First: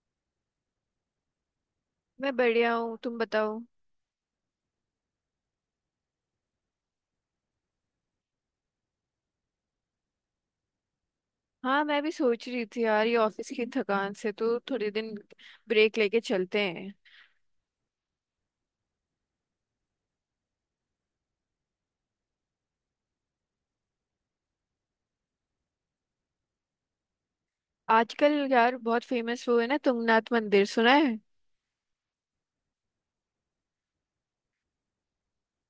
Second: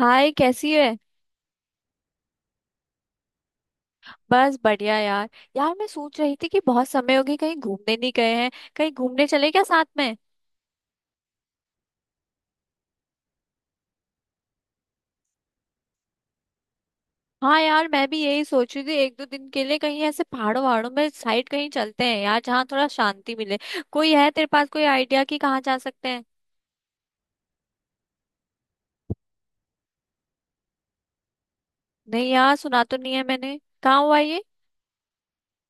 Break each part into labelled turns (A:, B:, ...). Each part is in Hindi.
A: हाय, कैसी है।
B: मैं बढ़िया हूँ। तुम बताओ।
A: बस बढ़िया यार। यार, मैं सोच रही थी कि बहुत समय हो गई कहीं घूमने नहीं गए हैं। कहीं घूमने चले क्या साथ में।
B: हाँ, मैं भी सोच रही थी यार। ये ऑफिस की थकान से तो थोड़े दिन ब्रेक लेके चलते हैं।
A: हाँ यार, मैं भी यही सोच रही थी एक दो दिन के लिए कहीं ऐसे पहाड़ों वहाड़ों में साइड कहीं चलते हैं यार, जहाँ थोड़ा शांति मिले। कोई है तेरे पास कोई आइडिया कि कहाँ जा सकते हैं।
B: आजकल यार बहुत फेमस वो है ना, तुंगनाथ मंदिर, सुना है?
A: नहीं यार, सुना तो नहीं है मैंने। कहाँ हुआ ये।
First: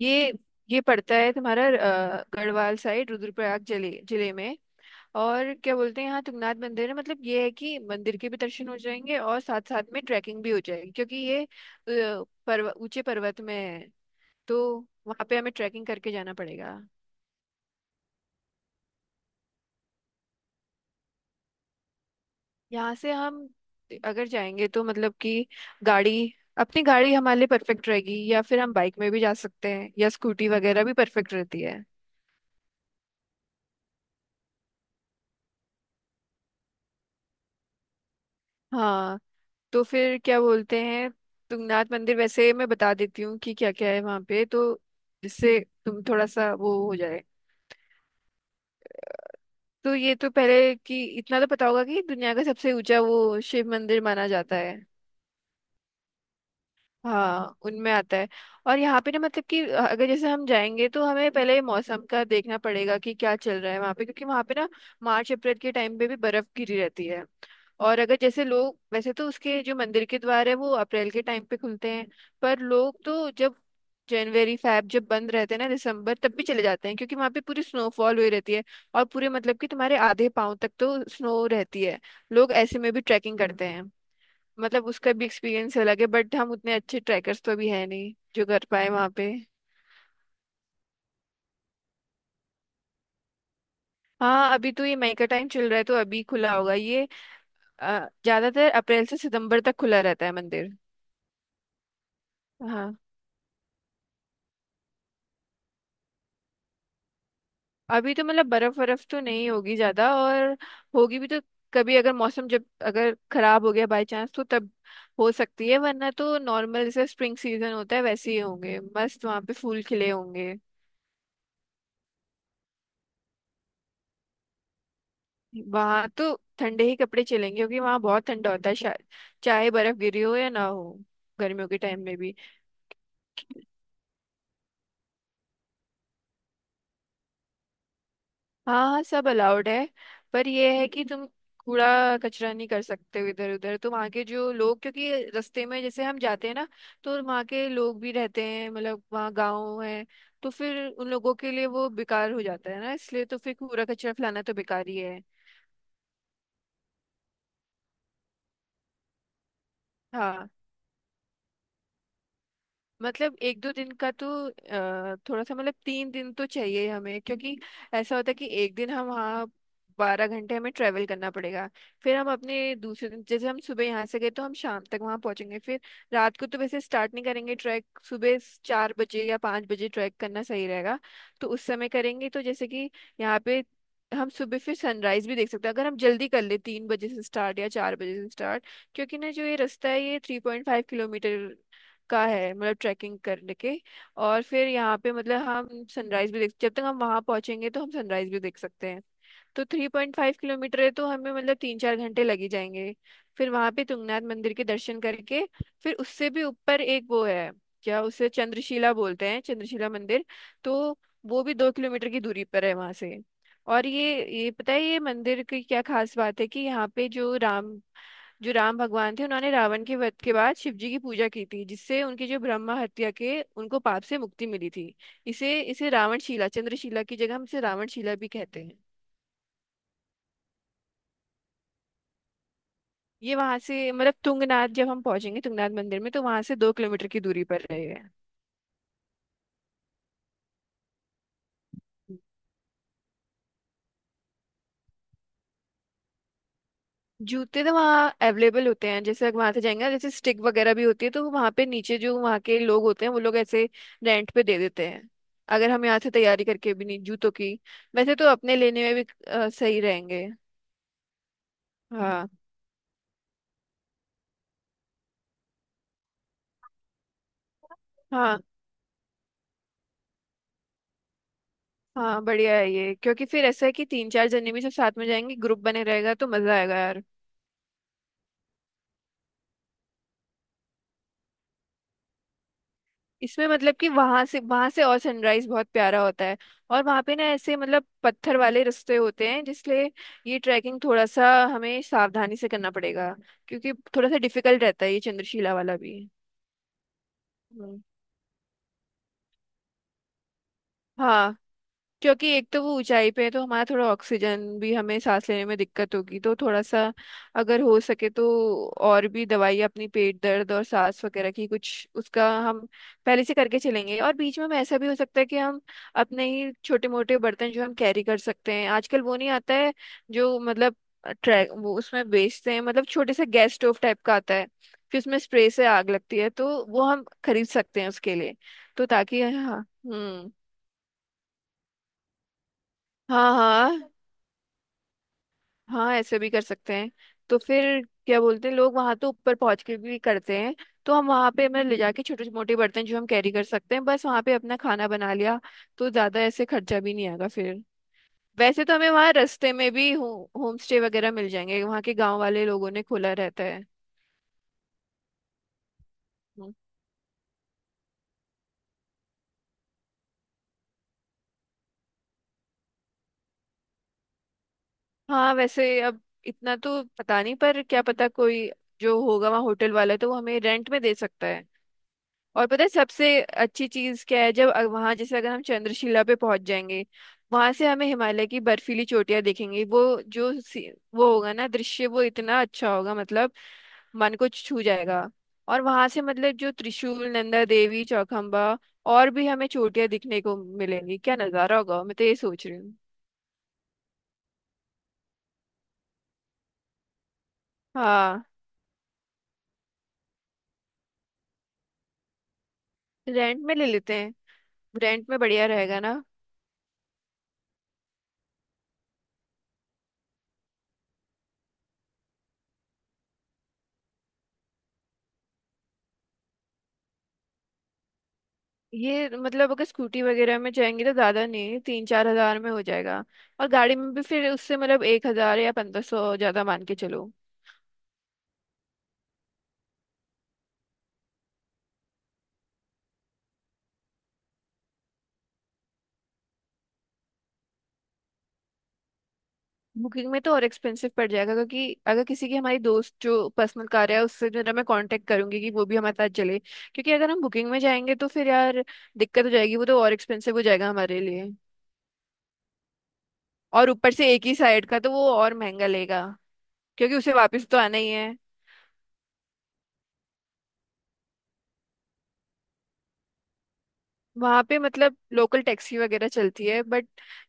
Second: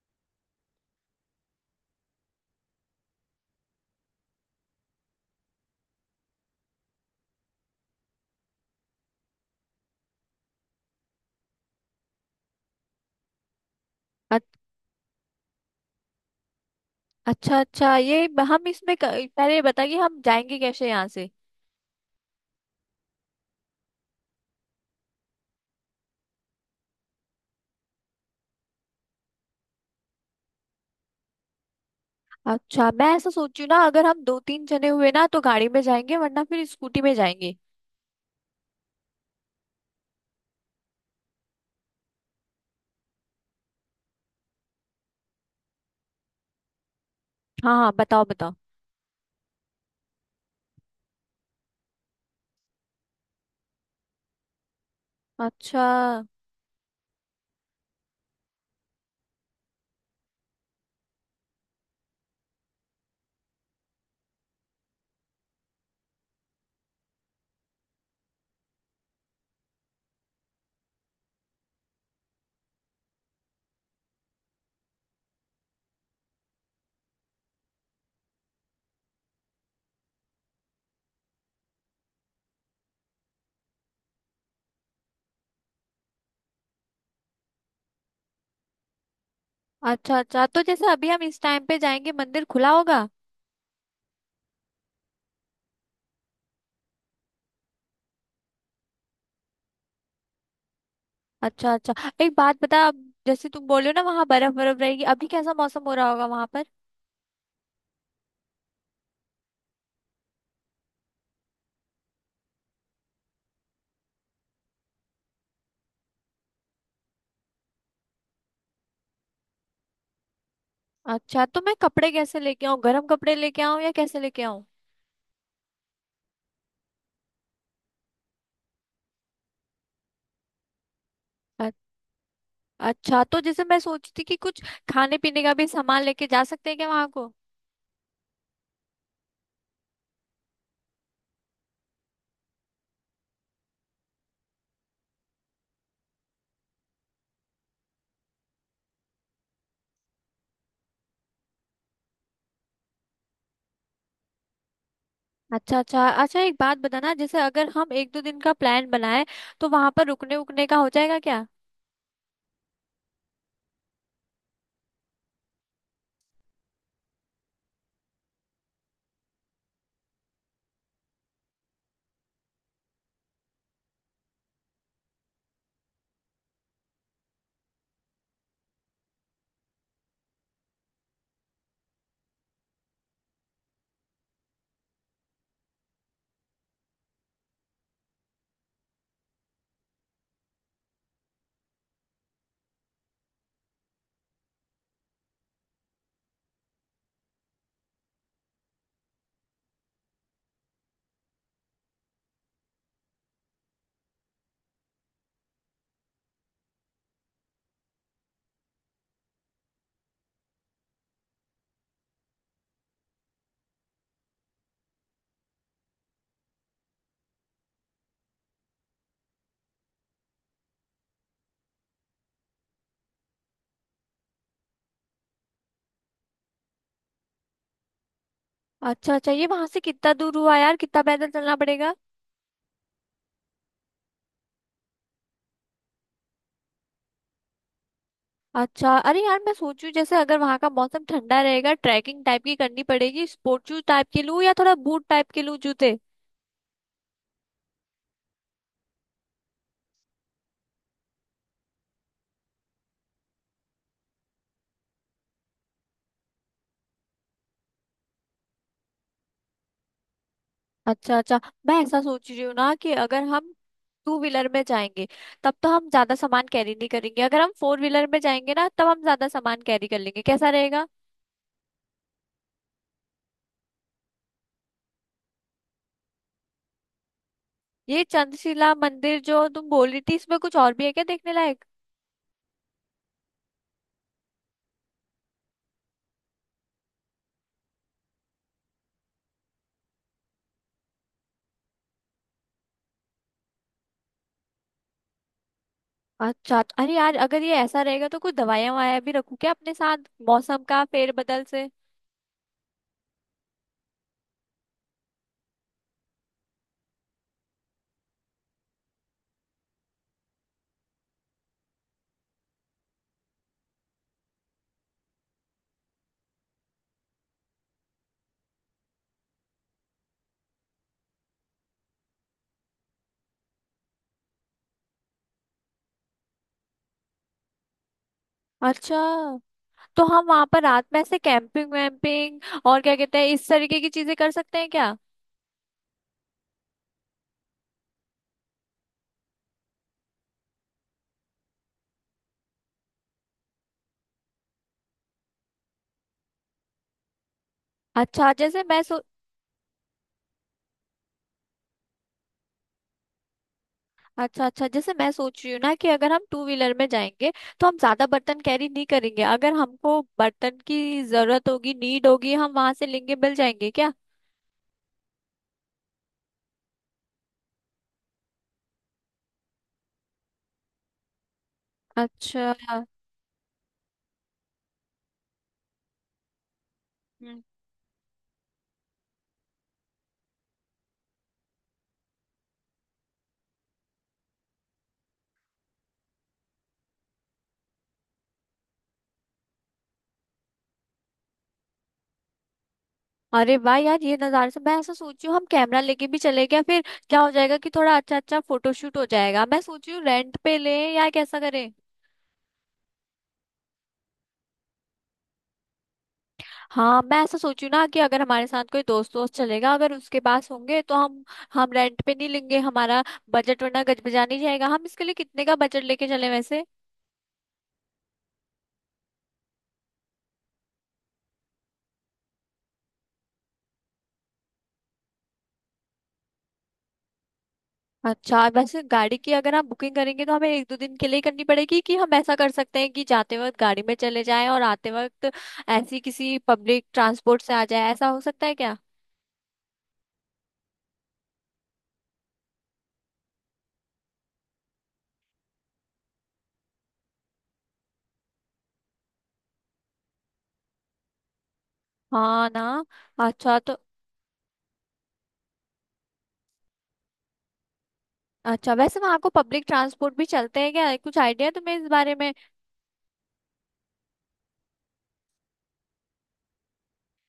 B: ये ये पड़ता है तुम्हारा। गढ़वाल साइड, रुद्रप्रयाग जिले जिले में। और क्या बोलते हैं, यहाँ तुंगनाथ मंदिर है, मतलब ये है कि मंदिर के भी दर्शन हो जाएंगे और साथ साथ में ट्रैकिंग भी हो जाएगी क्योंकि ये पर्व ऊंचे पर्वत में है।
A: अ-
B: तो वहाँ पे हमें ट्रैकिंग करके जाना पड़ेगा।
A: अच्छा अच्छा, ये ब- हम इसमें क- पहले ये बता कि हम जाएंगे कैसे यहाँ से।
B: यहाँ से हम अगर जाएंगे तो मतलब कि गाड़ी, अपनी गाड़ी हमारे लिए परफेक्ट रहेगी, या फिर हम बाइक में भी जा सकते हैं या स्कूटी वगैरह भी परफेक्ट रहती है।
A: अच्छा, मैं ऐसा सोच रही हूँ ना, अगर हम दो तीन जने हुए ना तो गाड़ी में जाएंगे, वरना फिर स्कूटी में जाएंगे।
B: हाँ। तो फिर क्या बोलते हैं, तुंगनाथ मंदिर वैसे मैं बता देती हूँ कि क्या क्या है वहाँ पे तो, जिससे तुम थोड़ा सा वो हो जाए।
A: हाँ हाँ, बताओ बताओ।
B: तो ये तो पहले कि इतना तो पता होगा कि दुनिया का सबसे ऊंचा वो शिव मंदिर माना जाता है।
A: अच्छा
B: हाँ, उनमें आता है। और यहाँ पे ना मतलब कि अगर जैसे हम जाएंगे तो हमें पहले मौसम का देखना पड़ेगा कि क्या चल रहा है वहाँ पे, क्योंकि वहाँ पे ना मार्च अप्रैल के टाइम पे भी बर्फ गिरी रहती है। और अगर जैसे लोग, वैसे तो उसके जो मंदिर के द्वार है वो अप्रैल के टाइम पे खुलते हैं। पर लोग तो जब जनवरी फैब, जब बंद रहते हैं ना, दिसंबर, तब भी चले जाते हैं क्योंकि वहाँ पे पूरी स्नोफॉल हुई रहती है। और पूरे मतलब कि तुम्हारे आधे पाँव तक तो स्नो रहती है। लोग ऐसे में भी ट्रैकिंग करते हैं। मतलब उसका भी एक्सपीरियंस अलग है, बट हम उतने अच्छे ट्रैकर्स तो अभी है नहीं जो कर पाए वहाँ पे।
A: अच्छा। अच्छा, तो जैसे अभी हम इस टाइम पे जाएंगे मंदिर खुला होगा।
B: हाँ, अभी तो ये मई का टाइम चल रहा है तो अभी खुला होगा ये। ज्यादातर अप्रैल से सितंबर तक खुला रहता है मंदिर।
A: अच्छा अच्छा। एक बात बता,
B: हाँ,
A: अब जैसे तुम बोलो ना, वहाँ बर्फ बर्फ रहेगी, अभी कैसा मौसम हो रहा होगा वहाँ पर।
B: अभी तो मतलब बर्फ बर्फ तो नहीं होगी ज्यादा। और होगी भी तो कभी, अगर मौसम जब अगर खराब हो गया बाय चांस, तो तब हो सकती है। वरना तो नॉर्मल जैसे स्प्रिंग सीजन होता है वैसे ही होंगे, मस्त वहाँ पे फूल खिले होंगे।
A: अच्छा, तो मैं कपड़े कैसे लेके आऊँ, गर्म कपड़े लेके आऊँ या कैसे लेके आऊँ।
B: वहां तो ठंडे ही कपड़े चलेंगे क्योंकि वहां बहुत ठंडा होता है शायद, चाहे बर्फ गिरी हो या ना हो, गर्मियों
A: अ-
B: के टाइम में भी।
A: अच्छा, तो जैसे मैं सोचती कि कुछ खाने पीने का भी सामान लेके जा सकते हैं क्या वहाँ को।
B: हाँ हाँ, सब अलाउड है। पर यह है कि तुम कूड़ा कचरा नहीं कर सकते हो इधर उधर तो वहाँ के जो लोग, क्योंकि रास्ते में जैसे हम जाते हैं ना, तो वहाँ के लोग भी रहते हैं, मतलब वहाँ गाँव है, तो फिर उन लोगों के लिए वो बेकार हो जाता है ना, इसलिए तो फिर कूड़ा कचरा फैलाना तो बेकार ही है।
A: अच्छा अच्छा अच्छा। एक बात बताना, जैसे अगर हम एक दो दिन का प्लान बनाएं तो वहाँ पर रुकने
B: हाँ,
A: उकने का हो जाएगा क्या।
B: मतलब 1-2 दिन का तो, थोड़ा सा मतलब 3 दिन तो चाहिए हमें, क्योंकि ऐसा होता है कि एक दिन हम वहाँ 12 घंटे हमें ट्रेवल करना पड़ेगा। फिर हम अपने दूसरे दिन, जैसे हम सुबह यहाँ से गए तो हम शाम तक वहाँ पहुँचेंगे, फिर रात को तो वैसे स्टार्ट नहीं करेंगे ट्रैक। सुबह 4 बजे या 5 बजे ट्रैक करना सही रहेगा। तो उस समय करेंगे तो, जैसे कि यहाँ पे हम सुबह फिर सनराइज भी देख सकते हैं अगर हम जल्दी कर ले, 3 बजे से स्टार्ट या 4 बजे से स्टार्ट। क्योंकि ना जो ये रास्ता है ये 3.5 किलोमीटर का है, मतलब ट्रैकिंग करने के। और फिर यहाँ पे मतलब हम सनराइज भी देख, जब तक हम वहाँ पहुँचेंगे तो हम सनराइज भी देख सकते हैं। तो 3.5 किलोमीटर है तो हमें मतलब 3-4 घंटे लग ही जाएंगे। फिर वहां पे तुंगनाथ मंदिर के दर्शन करके फिर उससे भी ऊपर एक वो है, क्या उसे चंद्रशिला बोलते हैं, चंद्रशिला मंदिर। तो वो भी 2 किलोमीटर की दूरी पर है वहां से। और ये पता है, ये मंदिर की क्या खास बात है कि यहाँ पे जो राम भगवान थे, उन्होंने रावण के वध के बाद शिव जी की पूजा की थी जिससे उनकी जो ब्रह्मा हत्या के उनको पाप से मुक्ति मिली थी। इसे इसे रावणशिला, चंद्रशिला की जगह हम इसे रावणशिला भी कहते हैं।
A: अच्छा अच्छा, ये वहाँ से कितना दूर हुआ यार, कितना पैदल चलना पड़ेगा।
B: ये वहां से मतलब तुंगनाथ, जब हम पहुंचेंगे तुंगनाथ मंदिर में तो वहां से 2 किलोमीटर की दूरी पर रहेगा।
A: अच्छा, अरे यार, मैं सोचू जैसे अगर वहां का मौसम ठंडा रहेगा, ट्रैकिंग टाइप की करनी पड़ेगी, स्पोर्ट शूज टाइप के लूँ या थोड़ा बूट टाइप के लूँ जूते।
B: जूते तो वहाँ अवेलेबल होते हैं, जैसे वहां से जाएंगे जैसे स्टिक वगैरह भी होती है तो वहां पे नीचे जो वहाँ के लोग होते हैं वो लोग ऐसे रेंट पे दे देते हैं, अगर हम यहाँ से तैयारी करके भी नहीं, जूतों की। वैसे तो अपने लेने में भी सही रहेंगे।
A: अच्छा अच्छा। मैं ऐसा
B: हाँ।
A: सोच रही हूँ ना कि अगर हम टू व्हीलर में जाएंगे, तब तो हम ज्यादा सामान कैरी नहीं करेंगे, अगर हम फोर व्हीलर में
B: हाँ,
A: जाएंगे ना तब हम ज्यादा सामान कैरी कर लेंगे, कैसा रहेगा।
B: हाँ, बढ़िया है ये, क्योंकि फिर ऐसा है कि तीन चार जने भी सब साथ में जाएंगे, ग्रुप बने रहेगा तो मजा आएगा यार।
A: ये चंद्रशिला मंदिर जो तुम बोल रही थी, इसमें कुछ और भी है क्या देखने लायक।
B: इसमें मतलब कि वहां से और सनराइज बहुत प्यारा होता है। और वहां पे ना ऐसे मतलब पत्थर वाले रास्ते होते हैं, जिसलिए ये ट्रैकिंग थोड़ा सा हमें सावधानी से करना पड़ेगा क्योंकि थोड़ा सा डिफिकल्ट रहता है ये चंद्रशिला वाला भी।
A: अच्छा तो, अरे यार, अगर ये
B: हम्म।
A: ऐसा रहेगा तो कुछ दवाइयां वाया भी रखूं क्या अपने साथ। मौसम का फेर
B: हाँ,
A: बदल से।
B: क्योंकि एक तो वो ऊंचाई पे है तो हमारा थोड़ा ऑक्सीजन भी, हमें सांस लेने में दिक्कत होगी तो थोड़ा सा, अगर हो सके तो और भी दवाई अपनी पेट दर्द और सांस वगैरह की कुछ उसका हम पहले से करके चलेंगे। और बीच में ऐसा भी हो सकता है कि हम अपने ही छोटे मोटे बर्तन जो हम कैरी कर सकते हैं, आजकल वो नहीं आता है जो, मतलब ट्रैक वो उसमें बेचते हैं, मतलब छोटे से गैस स्टोव टाइप का आता है, फिर उसमें स्प्रे से आग लगती है तो वो हम खरीद सकते हैं उसके लिए। तो
A: अच्छा,
B: ताकि, हाँ।
A: तो हम
B: हम्म।
A: वहां पर रात में ऐसे कैंपिंग वैम्पिंग और क्या कहते हैं
B: हाँ
A: इस तरीके की
B: हाँ,
A: चीजें कर सकते हैं क्या।
B: हाँ ऐसे भी कर सकते हैं। तो फिर क्या बोलते हैं, लोग वहां तो ऊपर पहुंच के भी करते हैं। तो हम वहां पे मतलब ले जाके छोटे मोटे बर्तन जो हम कैरी कर सकते हैं, बस वहां पे अपना खाना बना लिया तो ज्यादा ऐसे खर्चा भी नहीं आएगा फिर।
A: अच्छा, जैसे
B: वैसे तो
A: मैं
B: हमें
A: सो-
B: वहाँ रास्ते में भी होम स्टे वगैरह मिल जाएंगे, वहाँ के गांव वाले लोगों ने खोला रहता है।
A: अच्छा अच्छा, जैसे मैं सोच रही हूँ ना कि अगर हम टू
B: हम्म।
A: व्हीलर में जाएंगे तो हम ज्यादा बर्तन कैरी नहीं करेंगे, अगर हमको बर्तन की जरूरत होगी, नीड होगी, हम वहां से लेंगे, मिल जाएंगे क्या।
B: हाँ, वैसे अब इतना तो पता नहीं, पर क्या पता, कोई जो होगा वहाँ होटल वाला तो वो हमें रेंट में दे सकता है। और
A: अच्छा।
B: पता है सबसे अच्छी चीज क्या है, जब वहां, जैसे अगर हम चंद्रशिला पे पहुंच जाएंगे।
A: हम्म।
B: वहां से हमें हिमालय की बर्फीली चोटियां दिखेंगी, वो जो सी- वो होगा ना दृश्य, वो इतना अच्छा होगा मतलब मन को छू जाएगा। और वहां से मतलब जो त्रिशूल, नंदा देवी, चौखम्बा, और भी हमें चोटियां दिखने को मिलेंगी, क्या नजारा होगा, मैं तो ये सोच रही हूँ।
A: अरे वाह यार, ये नज़ारे से मैं ऐसा सोच रही हूँ हम कैमरा लेके भी चले क्या फिर। क्या हो जाएगा कि थोड़ा अच्छा
B: हाँ,
A: अच्छा फोटोशूट हो जाएगा। मैं सोच रही हूँ रेंट पे लें या कैसा करें।
B: रेंट में ले लेते हैं, रेंट में बढ़िया रहेगा ना।
A: हाँ, मैं ऐसा सोचू ना कि अगर हमारे साथ कोई दोस्त दोस्त चलेगा, अगर उसके पास होंगे तो हम रेंट पे नहीं लेंगे। हमारा बजट वरना गजबजा नहीं जाएगा। हम इसके लिए कितने का बजट लेके चले वैसे।
B: ये मतलब अगर स्कूटी वगैरह में जाएंगे तो ज्यादा नहीं, 3-4 हजार में हो जाएगा। और गाड़ी में भी फिर उससे मतलब 1 हजार या 1500 ज्यादा मान के चलो।
A: अच्छा, वैसे गाड़ी की अगर आप बुकिंग करेंगे तो हमें एक दो दिन के लिए ही करनी पड़ेगी, कि हम ऐसा कर सकते हैं कि जाते वक्त गाड़ी में चले जाएं और आते वक्त ऐसी किसी पब्लिक ट्रांसपोर्ट से आ जाए, ऐसा हो सकता है क्या।
B: बुकिंग में तो और एक्सपेंसिव पड़ जाएगा, क्योंकि अगर किसी की, हमारी दोस्त जो पर्सनल कार है उससे, जो है ना मैं कांटेक्ट करूंगी कि वो भी हमारे साथ चले, क्योंकि अगर हम बुकिंग में जाएंगे तो फिर यार दिक्कत हो जाएगी, वो तो और एक्सपेंसिव हो जाएगा हमारे लिए।
A: हाँ ना। अच्छा
B: और
A: तो,
B: ऊपर से एक ही साइड का तो वो और महंगा लेगा, क्योंकि उसे वापस तो आना ही है।
A: अच्छा, वैसे वहाँ को पब्लिक ट्रांसपोर्ट भी चलते हैं क्या, कुछ आइडिया है तुम्हें इस बारे में।
B: वहाँ पे मतलब लोकल टैक्सी वगैरह चलती है, बट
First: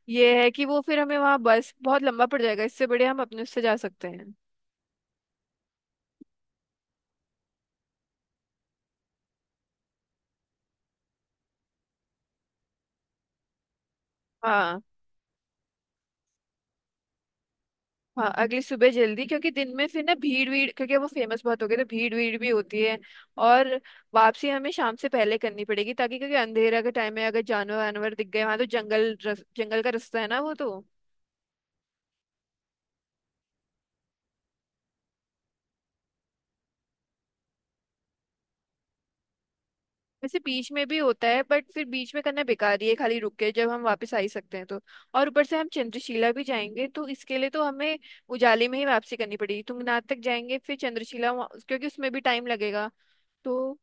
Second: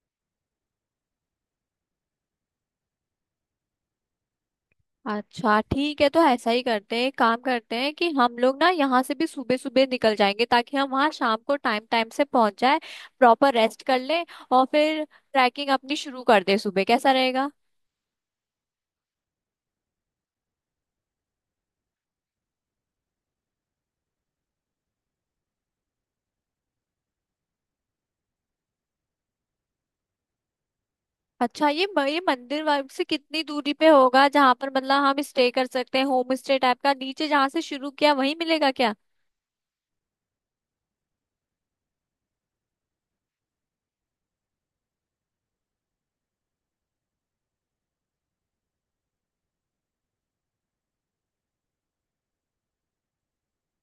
B: ये है कि वो फिर हमें वहाँ बस बहुत लंबा पड़ जाएगा, इससे बड़े हम अपने उससे जा सकते हैं।
A: अच्छा ठीक है, तो ऐसा ही करते हैं। एक काम करते हैं कि हम लोग ना यहाँ से भी सुबह सुबह निकल जाएंगे ताकि हम वहाँ शाम को टाइम टाइम से पहुंच जाए, प्रॉपर रेस्ट कर लें, और
B: हाँ
A: फिर ट्रैकिंग अपनी शुरू कर दें सुबह, कैसा रहेगा।
B: हाँ, अगली सुबह जल्दी, क्योंकि दिन में फिर ना भीड़ भीड़, क्योंकि वो फेमस बहुत हो गए तो भीड़ भीड़ भी होती है। और वापसी हमें शाम से पहले करनी पड़ेगी, ताकि, क्योंकि अंधेरा का टाइम है, अगर जानवर वानवर दिख गए वहाँ, तो जंगल का रास्ता है ना वो तो।
A: अच्छा, ये म- ये मंदिर वाइब से कितनी दूरी पे होगा जहाँ पर मतलब हम स्टे कर सकते हैं, होम स्टे टाइप का, नीचे जहाँ से शुरू किया वहीं मिलेगा क्या।
B: वैसे बीच में भी होता है, बट फिर बीच में करना बेकार ही है, खाली रुक के जब हम वापस आ ही सकते हैं तो। और ऊपर से हम चंद्रशिला भी जाएंगे तो इसके लिए तो हमें उजाले में ही वापसी करनी पड़ेगी, तुंगनाथ तक जाएंगे, फिर चंद्रशिला क्योंकि उसमें भी टाइम लगेगा तो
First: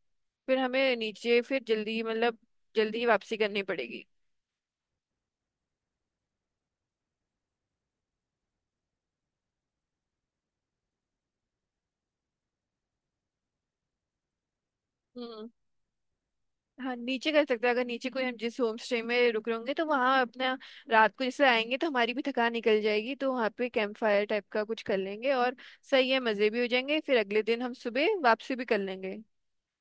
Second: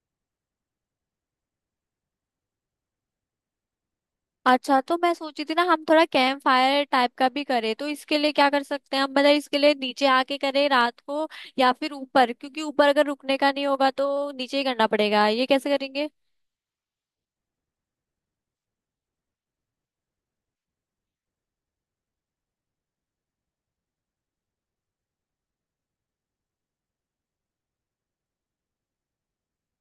B: फिर हमें नीचे फिर जल्दी मतलब जल्दी ही वापसी करनी पड़ेगी।
A: अच्छा तो मैं सोची थी ना हम थोड़ा कैंप फायर टाइप का भी करें, तो इसके लिए क्या कर सकते हैं हम, मतलब इसके लिए नीचे आके करें रात को, या फिर ऊपर, क्योंकि ऊपर अगर रुकने का नहीं होगा तो नीचे ही करना पड़ेगा, ये
B: हम्म।
A: कैसे करेंगे।
B: हाँ, नीचे कर सकते हैं। अगर नीचे कोई, हम जिस होम स्टे में रुक रहे होंगे तो वहाँ अपना, रात को जैसे आएंगे तो हमारी भी थकान निकल जाएगी तो वहाँ पे कैंप फायर टाइप का कुछ कर लेंगे और सही है, मज़े भी हो जाएंगे। फिर अगले दिन हम सुबह वापसी भी कर लेंगे।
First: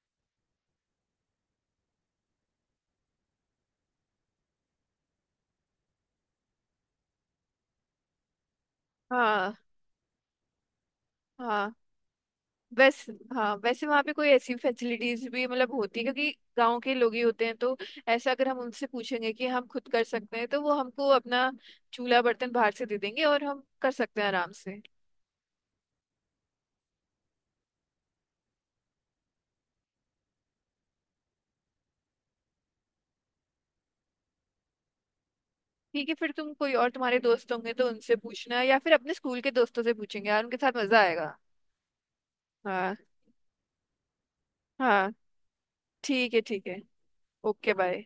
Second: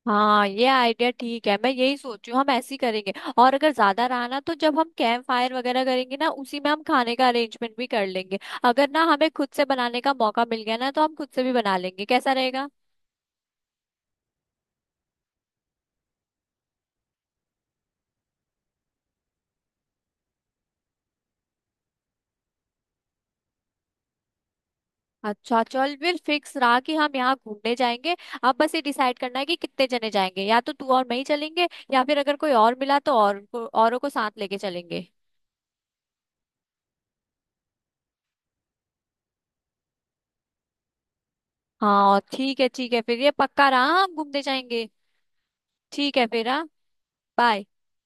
A: हाँ ये आइडिया ठीक है, मैं यही सोचू हम ऐसे ही करेंगे। और अगर ज्यादा रहा ना तो जब हम कैंप फायर वगैरह करेंगे ना, उसी में हम खाने का अरेंजमेंट भी कर लेंगे। अगर ना हमें खुद
B: हाँ।
A: से बनाने का मौका मिल गया ना तो हम खुद से भी
B: हाँ,
A: बना लेंगे, कैसा रहेगा।
B: वैसे, हाँ वैसे वहाँ पे कोई ऐसी फैसिलिटीज भी मतलब होती है क्योंकि गांव के लोग ही होते हैं, तो ऐसा अगर हम उनसे पूछेंगे कि हम खुद कर सकते हैं तो वो हमको अपना चूल्हा बर्तन बाहर से दे देंगे और हम कर सकते हैं आराम से।
A: अच्छा चल, फिर फिक्स रहा कि हम यहाँ घूमने जाएंगे। अब बस ये डिसाइड करना है कि कितने जने जाएंगे, या तो तू और मैं ही चलेंगे, या फिर अगर कोई और मिला तो और को, औरों को साथ लेके चलेंगे।
B: ठीक है फिर, तुम कोई, और तुम्हारे दोस्त होंगे तो उनसे पूछना या फिर अपने स्कूल के दोस्तों से पूछेंगे यार, उनके साथ मजा आएगा।
A: हाँ ठीक है ठीक
B: हाँ।
A: है, फिर ये पक्का रहा, हम घूमने जाएंगे।
B: हाँ,
A: ठीक है
B: ठीक है,
A: फिर, हाँ।
B: ठीक है।
A: बाय।
B: Okay, bye.